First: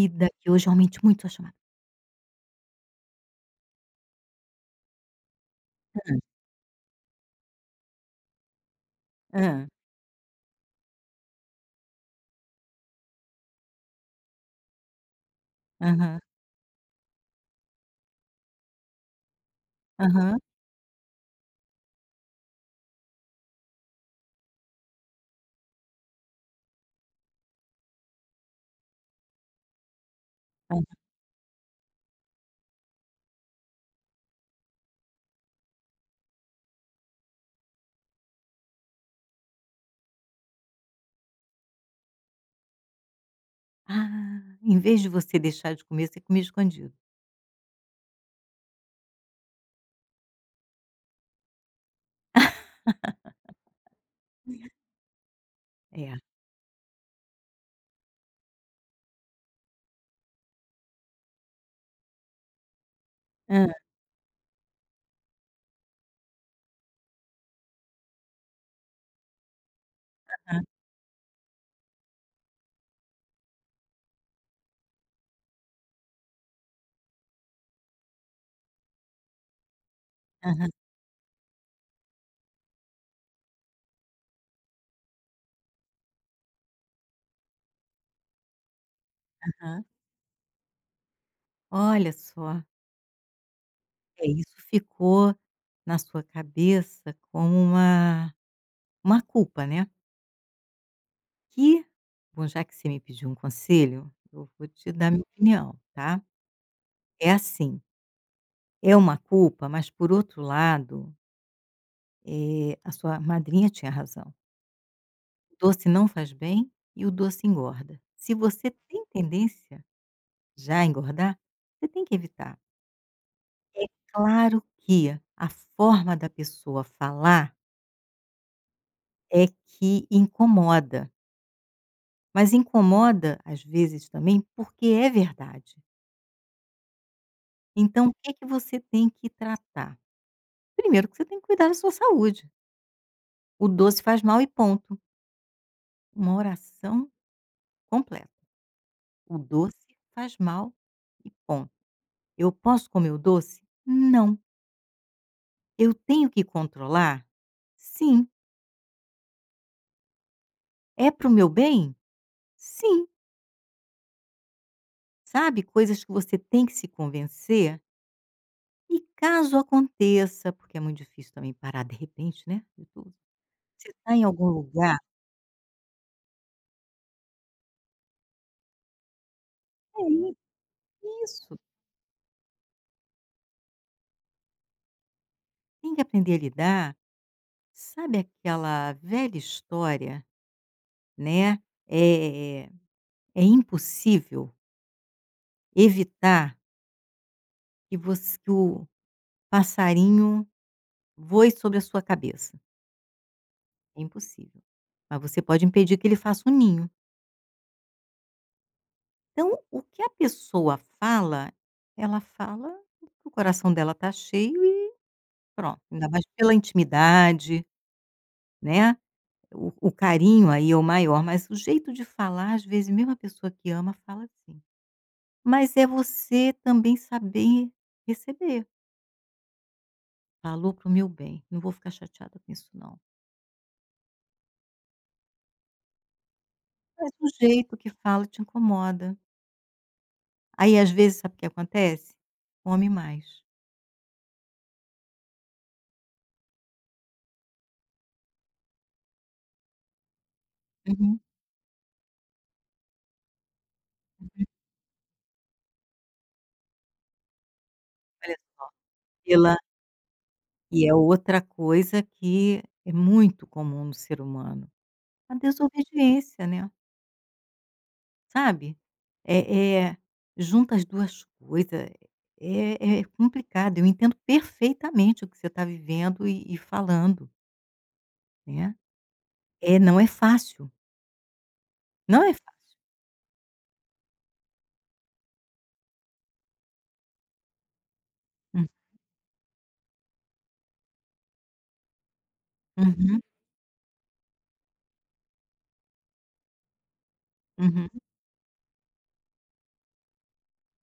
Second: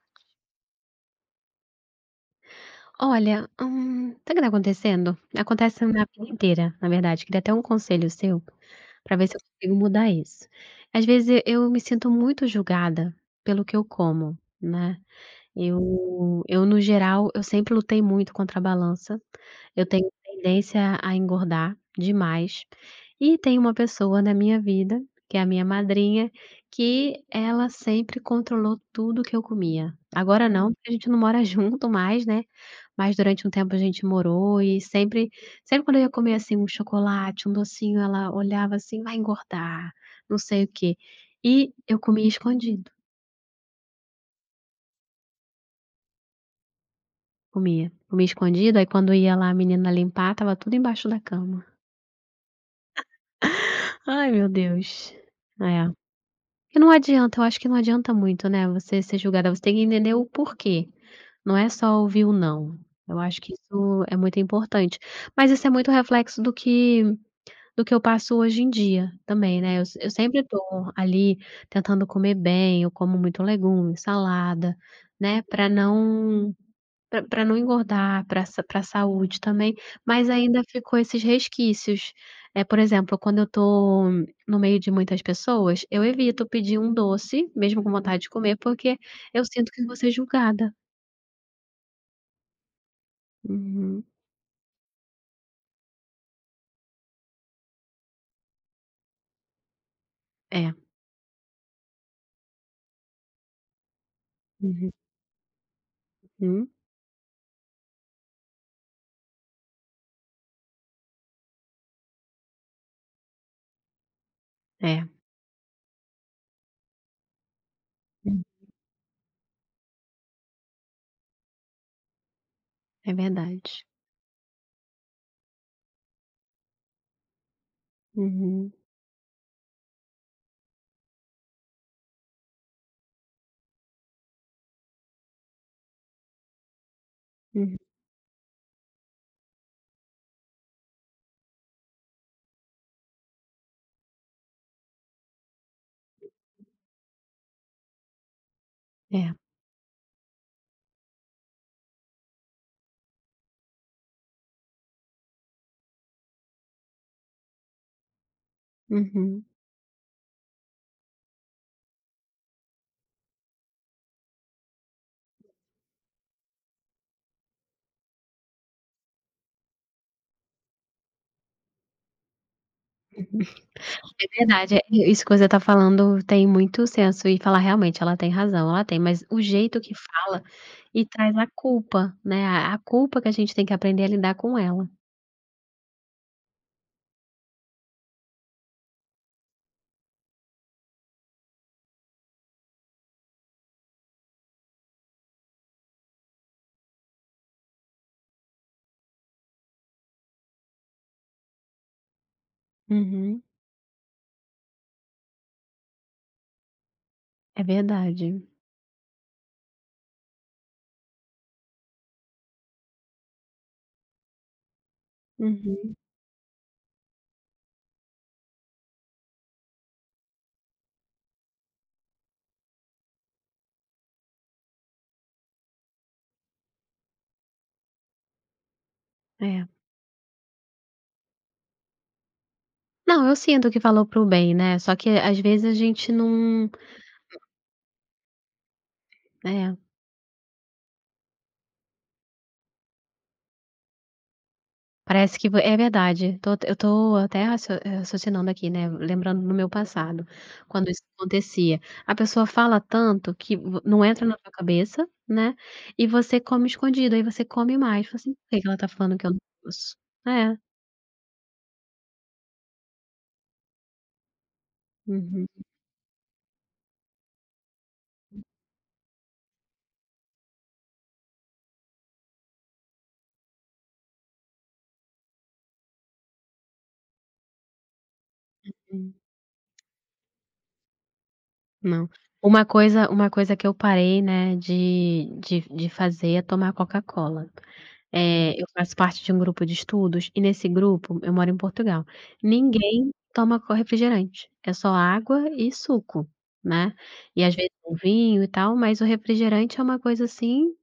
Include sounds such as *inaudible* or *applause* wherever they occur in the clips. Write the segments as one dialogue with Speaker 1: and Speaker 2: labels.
Speaker 1: Vida, que hoje eu realmente muito a chamada.
Speaker 2: Olha, sabe o que tá acontecendo? Acontece na
Speaker 1: Hã,
Speaker 2: vida inteira, na verdade. Queria até um conselho seu para ver se eu
Speaker 1: hã,
Speaker 2: consigo mudar isso. Às vezes eu me sinto muito julgada pelo que eu como, né?
Speaker 1: aham,
Speaker 2: Eu no geral, eu sempre lutei muito contra a balança, eu tenho
Speaker 1: aham,
Speaker 2: tendência a engordar demais, e tem uma pessoa na minha vida, que é a minha madrinha, que ela sempre controlou tudo que eu comia. Agora não,
Speaker 1: hã.
Speaker 2: porque a gente não mora *laughs* junto mais, né, mas durante um tempo a gente morou e sempre quando eu ia comer, assim, um chocolate, um docinho, ela olhava assim: "Vai engordar, não sei o quê", e eu comia escondido.
Speaker 1: Ah, em vez de você deixar de comer, você comia escondido.
Speaker 2: Comia. Comia escondido, aí quando ia lá a menina limpar, tava tudo embaixo da cama. Ai, meu Deus. É.
Speaker 1: É.
Speaker 2: E não adianta, eu acho que não adianta muito, né, você ser julgada, você tem que entender o porquê. Não é só ouvir o "não". Eu acho que
Speaker 1: Aham,
Speaker 2: isso é muito importante. Mas isso é muito reflexo do que eu passo hoje em dia também, né, eu sempre estou ali tentando comer bem, eu como muito legume, salada, né, para não pra não engordar, pra saúde também, mas ainda
Speaker 1: aham,
Speaker 2: ficou esses resquícios. Por exemplo, quando eu tô no meio de muitas pessoas, eu evito pedir um doce, mesmo com vontade de comer, porque eu sinto que
Speaker 1: aham.
Speaker 2: vou ser julgada.
Speaker 1: Olha só.
Speaker 2: Uhum.
Speaker 1: É, isso ficou na sua cabeça como uma culpa, né.
Speaker 2: É.
Speaker 1: Que bom, já que você me pediu um conselho, eu vou
Speaker 2: Uhum.
Speaker 1: te dar minha opinião, tá. É assim, é uma culpa, mas por outro lado, a sua madrinha tinha razão.
Speaker 2: É.
Speaker 1: Doce não faz bem e o doce engorda. Se
Speaker 2: Hum.
Speaker 1: você tem tendência já a engordar, você tem que evitar.
Speaker 2: É verdade.
Speaker 1: Claro que a forma da pessoa falar
Speaker 2: Uhum.
Speaker 1: é que incomoda, mas incomoda às vezes também porque é verdade.
Speaker 2: Uhum.
Speaker 1: Então, o que, que você tem que tratar? Primeiro, que você tem que cuidar da sua saúde. O doce faz mal e ponto. Uma oração completa.
Speaker 2: É.
Speaker 1: O doce faz mal e ponto. Eu posso comer o doce? Não. Eu tenho que controlar? Sim.
Speaker 2: Uhum.
Speaker 1: É para o meu bem? Sim. Sabe, coisas que você tem que se convencer e caso aconteça, porque é muito difícil também parar de repente, né, de tudo. Você está em
Speaker 2: É
Speaker 1: algum
Speaker 2: verdade, é
Speaker 1: lugar
Speaker 2: isso que você tá falando tem muito senso e falar realmente, ela tem razão, ela tem, mas o jeito que
Speaker 1: é i
Speaker 2: fala. E traz a
Speaker 1: isso,
Speaker 2: culpa, né, a culpa que a gente tem que aprender a lidar com ela.
Speaker 1: tem que aprender a lidar. Sabe aquela velha história, né, eh, é impossível evitar que você que o passarinho voe sobre a sua cabeça,
Speaker 2: Uhum.
Speaker 1: é impossível, mas você pode impedir que ele faça um ninho.
Speaker 2: É verdade.
Speaker 1: Então, o que a pessoa fala, ela fala o que o coração dela está cheio e pronto,
Speaker 2: Uhum.
Speaker 1: ainda mais pela intimidade, né, o carinho aí é o maior, mas o jeito de falar, às vezes, mesmo a pessoa que ama fala assim. Mas é você também saber receber.
Speaker 2: É.
Speaker 1: "Falou para o meu bem, não vou ficar chateada com isso não",
Speaker 2: Não, eu sinto que falou para o bem, né, só que às vezes a gente não
Speaker 1: mas o jeito que fala te incomoda.
Speaker 2: é,
Speaker 1: Aí, às vezes, sabe o que acontece? Come mais.
Speaker 2: parece que vo é verdade, tô eu tô até raciocinando aqui, né, lembrando no meu passado, quando isso
Speaker 1: Uhum.
Speaker 2: acontecia. A pessoa fala tanto que vo não entra na tua cabeça, né, e você come escondido, aí você come mais, fala assim:
Speaker 1: Olha,
Speaker 2: "Por que que ela tá falando que eu não
Speaker 1: pela
Speaker 2: posso?". É.
Speaker 1: E é outra coisa que é muito comum no ser humano, a
Speaker 2: Uhum.
Speaker 1: desobediência, né, sabe. É eh, Junta as 2 coisas, é complicado, eu entendo perfeitamente o que você está vivendo e falando, né. É, não é fácil,
Speaker 2: Não.
Speaker 1: não é fácil.
Speaker 2: Uma coisa que eu parei, né, de fazer é tomar Coca-Cola. Eu
Speaker 1: Hum,
Speaker 2: faço parte de um grupo de estudos e nesse grupo eu moro em Portugal, ninguém
Speaker 1: uhum,
Speaker 2: toma co refrigerante, é só água e suco, né. E às vezes
Speaker 1: uhum.
Speaker 2: um vinho e tal, mas o refrigerante é uma coisa assim,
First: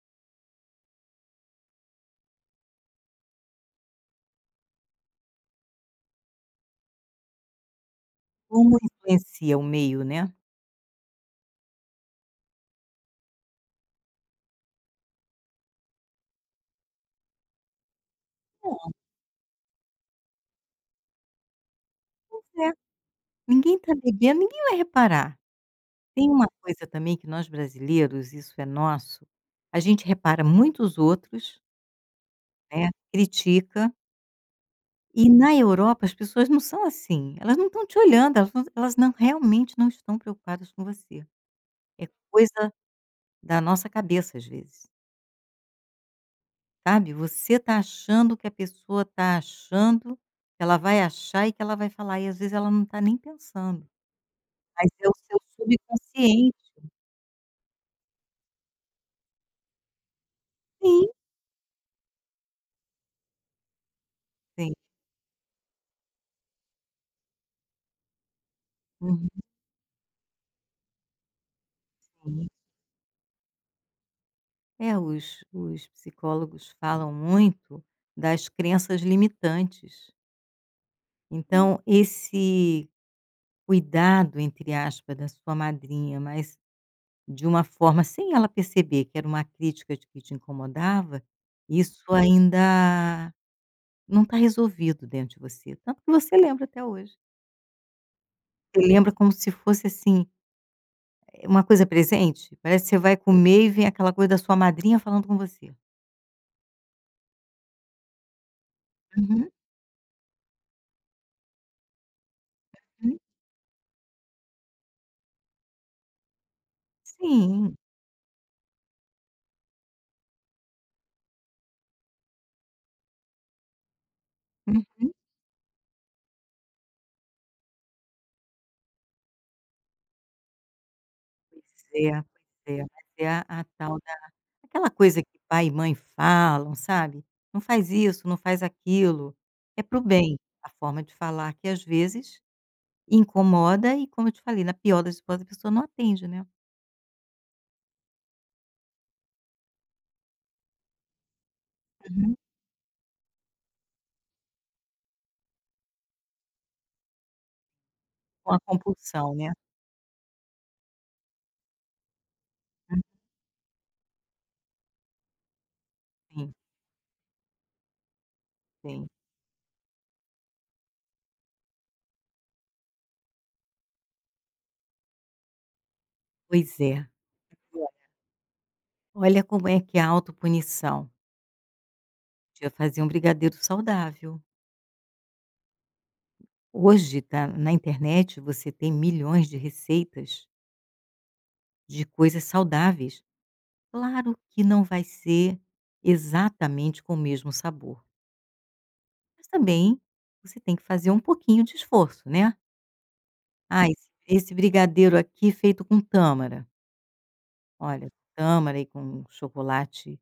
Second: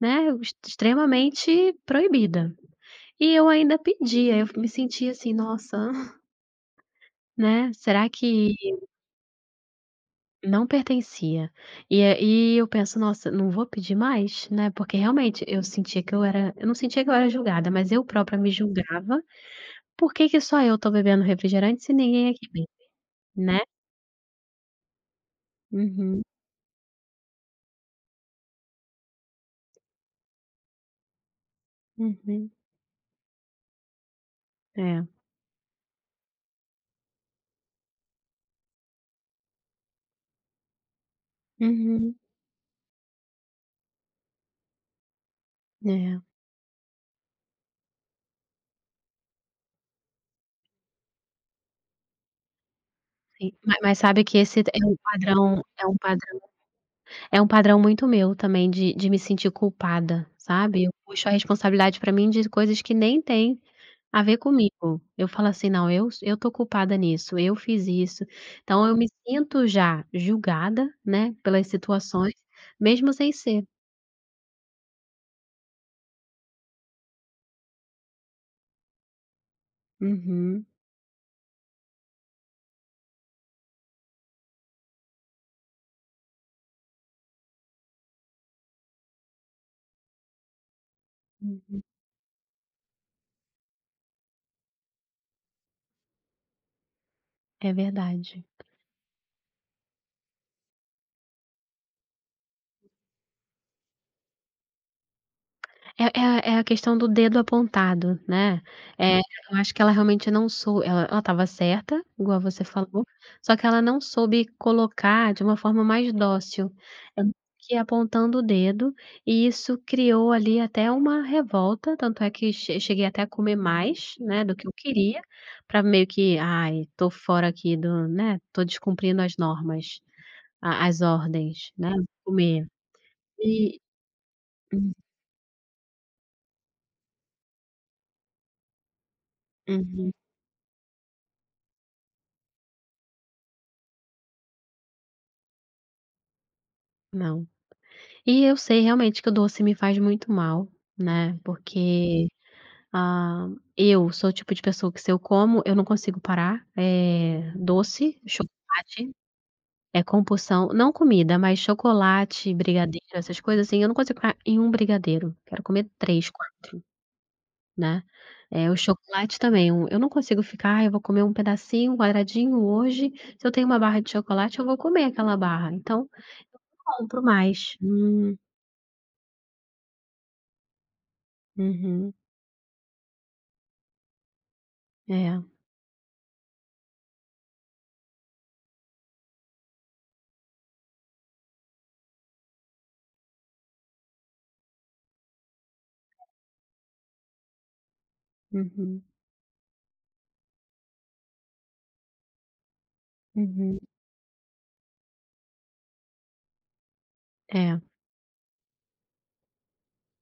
Speaker 2: né, ex extremamente proibida. E eu ainda pedia, eu me sentia assim: "Nossa, *laughs* né, será que".
Speaker 1: Como influencia o meio, né.
Speaker 2: Não pertencia. E é e eu penso: "Nossa, não vou pedir mais", né, porque realmente eu sentia que eu era eu não sentia que eu era julgada, mas eu própria me julgava: "Por que que só eu estou bebendo refrigerante se ninguém
Speaker 1: Pois
Speaker 2: aqui bebe?",
Speaker 1: é,
Speaker 2: né.
Speaker 1: ninguém está bebendo, ninguém vai reparar.
Speaker 2: Uhum,
Speaker 1: Tem uma coisa também que nós brasileiros, isso é nosso, a gente repara muito os outros,
Speaker 2: uhum.
Speaker 1: né, critica,
Speaker 2: É.
Speaker 1: e na Europa as pessoas não são assim, elas não estão te olhando, elas não realmente não estão preocupadas com você. É
Speaker 2: Uhum.
Speaker 1: coisa da nossa cabeça às vezes,
Speaker 2: É,
Speaker 1: sabe, você está achando que a pessoa está achando, que ela vai achar e que ela vai falar, e às vezes ela não está nem
Speaker 2: sim. Ma
Speaker 1: pensando,
Speaker 2: mas sabe que esse é
Speaker 1: mas
Speaker 2: um
Speaker 1: é o seu
Speaker 2: padrão é um padrão
Speaker 1: subconsciente.
Speaker 2: é um padrão muito meu também de me sentir culpada, sabe. Eu
Speaker 1: Sim,
Speaker 2: puxo a responsabilidade pra mim de coisas que nem têm a ver
Speaker 1: sim.
Speaker 2: comigo. Eu falo assim: "Não, eu tô culpada nisso, eu fiz isso". Então eu me
Speaker 1: Uhum.
Speaker 2: sinto já julgada, né, pelas situações, mesmo sem ser.
Speaker 1: É, os psicólogos falam muito das crenças limitantes.
Speaker 2: Uhum,
Speaker 1: Então esse "cuidado", entre aspas, da sua madrinha, mas de uma forma sem ela perceber que era uma crítica de que te incomodava,
Speaker 2: uhum.
Speaker 1: isso, sim, ainda não está resolvido dentro de você, tanto que você lembra até hoje.
Speaker 2: É verdade.
Speaker 1: Você lembra como se fosse, assim, uma coisa presente, parece que você vai comer e vem aquela coisa da sua madrinha falando com você.
Speaker 2: É é é a questão do dedo apontado, né. Uhum.
Speaker 1: Uhum,
Speaker 2: eu acho que ela realmente não sou ela estava certa, igual você falou,
Speaker 1: hum,
Speaker 2: só que ela não soube colocar de uma forma mais dócil. Ela que
Speaker 1: sim,
Speaker 2: apontando o dedo, e isso criou ali até uma revolta, tanto é que cheguei até a comer mais, né, do que eu
Speaker 1: uhum.
Speaker 2: queria, para meio que: "Ai, tô fora aqui do né, tô descumprindo as normas, a as ordens, né,
Speaker 1: Pois é,
Speaker 2: comer".
Speaker 1: pois é, mas é a
Speaker 2: E
Speaker 1: tal da aquela
Speaker 2: hum,
Speaker 1: coisa que pai e mãe falam, sabe, "Não faz isso, não faz aquilo", é pro
Speaker 2: uhum.
Speaker 1: bem, a forma de falar que às vezes incomoda e como eu te falei, na pior das hipóteses, a pessoa não atende, né.
Speaker 2: Não. E eu sei realmente que o doce me faz muito mal, né, porque,
Speaker 1: Uhum.
Speaker 2: ah, eu sou o tipo de pessoa que se eu como, eu não consigo parar, doce,
Speaker 1: Com a
Speaker 2: chocolate,
Speaker 1: compulsão, né.
Speaker 2: é compulsão, não comida, mas chocolate, brigadeiro, essas coisas assim, eu não consigo ficar em um brigadeiro, quero comer 3,
Speaker 1: Sim,
Speaker 2: quatro, né. O
Speaker 1: sim.
Speaker 2: chocolate também, um eu não consigo ficar: "Ai, eu vou comer um pedacinho, um quadradinho hoje, se eu tenho uma barra de chocolate eu vou comer aquela barra", então
Speaker 1: Pois é.
Speaker 2: compro mais.
Speaker 1: Olha como é que é a autopunição.
Speaker 2: Uhum,
Speaker 1: Podia fazer um brigadeiro saudável.
Speaker 2: é.
Speaker 1: Hoje tá na internet você tem milhões de receitas de coisas saudáveis. Claro que não vai ser exatamente com o mesmo sabor,
Speaker 2: Uhum,
Speaker 1: mas também você tem que fazer um pouquinho de esforço, né.
Speaker 2: uhum.
Speaker 1: Ah, esse brigadeiro aqui feito com tâmara,
Speaker 2: É.
Speaker 1: olha, tâmara e com chocolate,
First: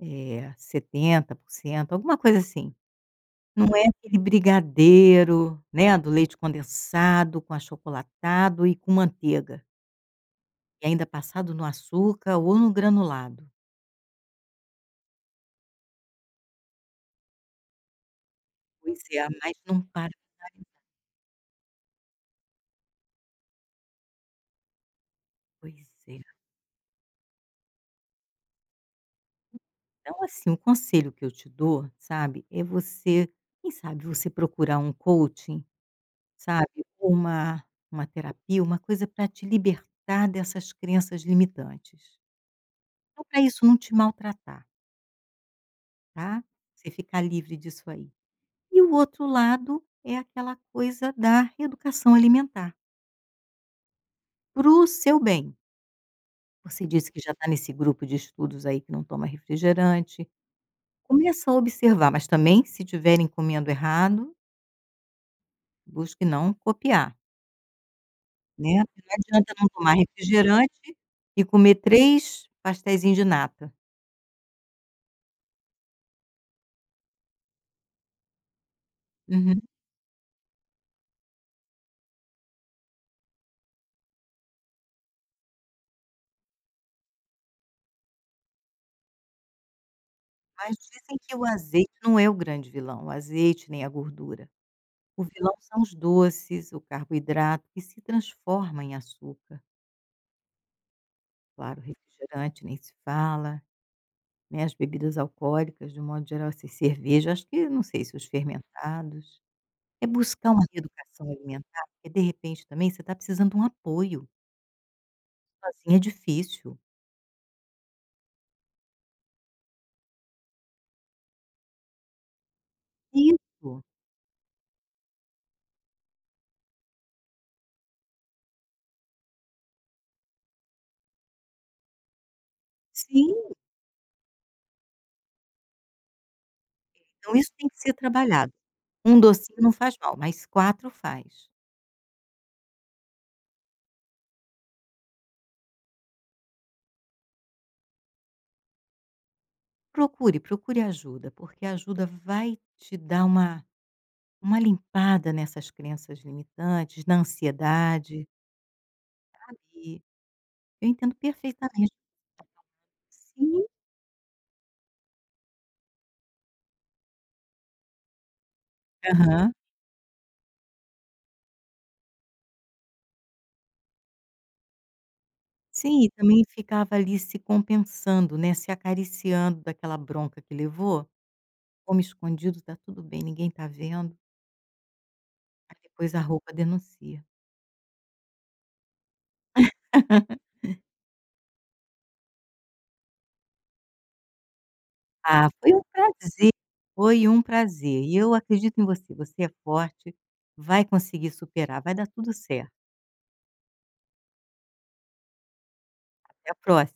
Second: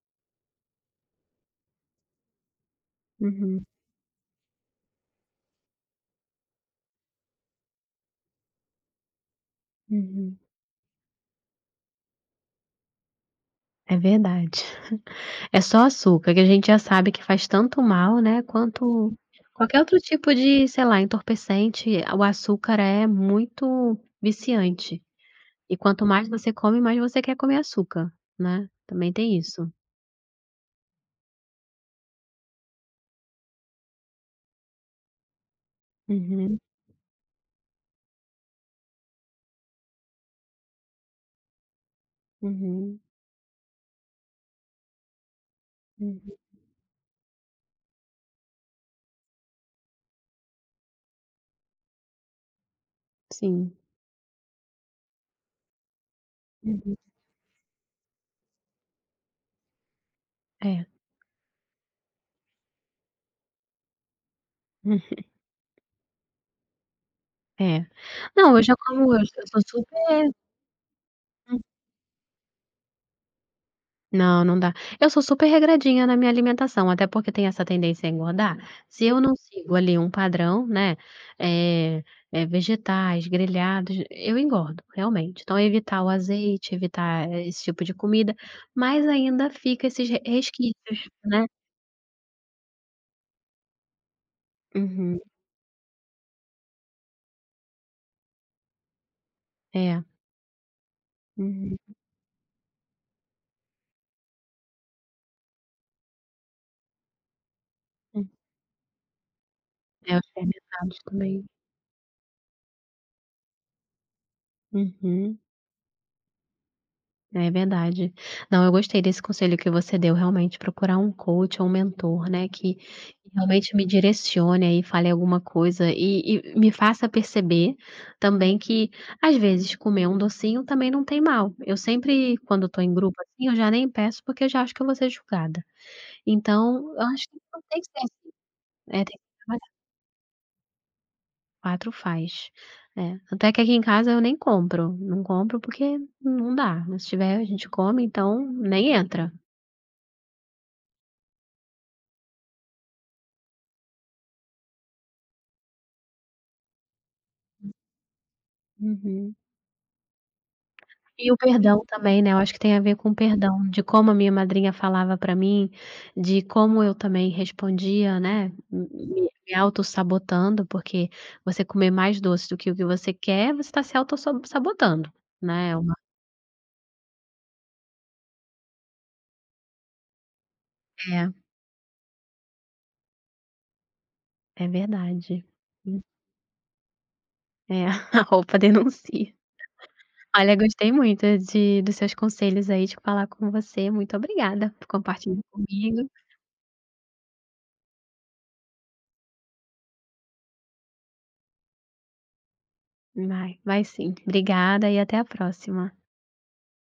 Speaker 1: 70%, alguma coisa assim.
Speaker 2: Uhum,
Speaker 1: Não é aquele brigadeiro, né, do leite condensado com achocolatado e com manteiga,
Speaker 2: uhum.
Speaker 1: e ainda passado no açúcar ou no granulado.
Speaker 2: É verdade. É só açúcar, que a gente já sabe que faz tanto mal, né,
Speaker 1: Pois
Speaker 2: quanto
Speaker 1: é, mas não
Speaker 2: qualquer outro
Speaker 1: para
Speaker 2: tipo de, sei lá, entorpecente. O açúcar é muito viciante.
Speaker 1: pois
Speaker 2: E quanto
Speaker 1: é.
Speaker 2: mais você come, mais você quer comer açúcar, né. Também tem isso.
Speaker 1: Então, assim, o conselho que eu te dou, sabe, é você, quem sabe, você procurar um coaching,
Speaker 2: Uhum,
Speaker 1: sabe, ou uma terapia, uma coisa para te libertar dessas crenças limitantes.
Speaker 2: uhum,
Speaker 1: Então para isso não te maltratar,
Speaker 2: uhum.
Speaker 1: tá, você ficar livre disso aí. E o outro lado é aquela coisa da reeducação alimentar,
Speaker 2: Sim.
Speaker 1: para o seu bem. Você
Speaker 2: Uhum.
Speaker 1: disse que já está nesse grupo de estudos aí que não toma refrigerante.
Speaker 2: É.
Speaker 1: Começa a observar, mas também se estiverem comendo errado,
Speaker 2: Hum,
Speaker 1: busque não copiar,
Speaker 2: é. Não, eu já
Speaker 1: né,
Speaker 2: como
Speaker 1: não
Speaker 2: eu
Speaker 1: adianta
Speaker 2: sou
Speaker 1: não tomar
Speaker 2: super.
Speaker 1: refrigerante e comer 3 pasteizinhos de nata.
Speaker 2: Não, não dá. Eu sou super regradinha na minha alimentação, até porque tem essa tendência a engordar. Se eu não
Speaker 1: Uhum.
Speaker 2: sigo ali um padrão, né, eh vegetais, grelhados, eu engordo, realmente. Então evitar o azeite, evitar esse tipo de comida, mas ainda fica esses re
Speaker 1: Mas
Speaker 2: resquícios,
Speaker 1: dizem que o
Speaker 2: né.
Speaker 1: azeite não é o grande vilão, o azeite nem a gordura.
Speaker 2: Uhum.
Speaker 1: O vilão são os doces, o carboidrato que se transforma em açúcar.
Speaker 2: É. Uhum.
Speaker 1: Claro, refrigerante nem se fala, né, as bebidas alcoólicas de um modo geral, assim, cerveja, acho que não sei se os
Speaker 2: Hum.
Speaker 1: fermentados. É
Speaker 2: É, os
Speaker 1: buscar uma
Speaker 2: fermentados
Speaker 1: reeducação
Speaker 2: também.
Speaker 1: alimentar, porque de repente também você está precisando de um apoio,
Speaker 2: Uhum.
Speaker 1: sozinha é difícil.
Speaker 2: É verdade. Não, eu gostei desse conselho que você deu, realmente procurar um coach ou um mentor, né, que realmente
Speaker 1: Isso,
Speaker 2: me direcione aí, fale alguma coisa e me faça perceber também que, às vezes, comer um docinho também não tem mal. Eu sempre, quando estou em grupo,
Speaker 1: sim,
Speaker 2: assim, eu já nem peço, porque eu já acho que eu vou ser julgada. Então, eu acho
Speaker 1: então
Speaker 2: que
Speaker 1: isso
Speaker 2: não
Speaker 1: tem
Speaker 2: tem
Speaker 1: que
Speaker 2: que
Speaker 1: ser
Speaker 2: ser
Speaker 1: trabalhado.
Speaker 2: é, tem
Speaker 1: Um
Speaker 2: que trabalhar,
Speaker 1: docinho não faz mal, mas 4 faz.
Speaker 2: 4 faz. É, até que aqui em casa eu nem compro, não compro porque não dá, se tiver a gente come, então nem entra.
Speaker 1: Procure, procure ajuda, porque a ajuda vai te dar uma limpada nessas crenças limitantes, na ansiedade,
Speaker 2: Uhum.
Speaker 1: sabe. Eu entendo
Speaker 2: E o perdão
Speaker 1: perfeitamente.
Speaker 2: também, né, eu acho que tem a ver com o
Speaker 1: Sim,
Speaker 2: perdão, de como a minha madrinha falava pra mim, de como eu também respondia, né,
Speaker 1: aham.
Speaker 2: me sabotando porque você comer mais doce do que o que você quer, você está se auto sabotando, né, é uma
Speaker 1: Sim, e também ficava ali se compensando, né, se acariciando daquela bronca que levou,
Speaker 2: é,
Speaker 1: "como escondido, tá tudo bem, ninguém tá vendo",
Speaker 2: é verdade.
Speaker 1: aí
Speaker 2: Hum,
Speaker 1: depois a roupa denuncia.
Speaker 2: é, *laughs* a roupa denuncia. Olha, gostei muito de dos seus conselhos aí, de falar com você, muito obrigada por compartilhar
Speaker 1: Ah, foi um
Speaker 2: comigo.
Speaker 1: prazer, foi um prazer. E eu acredito em você, você é forte, vai conseguir superar, vai dar tudo certo.
Speaker 2: Vai, vai sim. Obrigada e até a próxima.
Speaker 1: Até a próxima.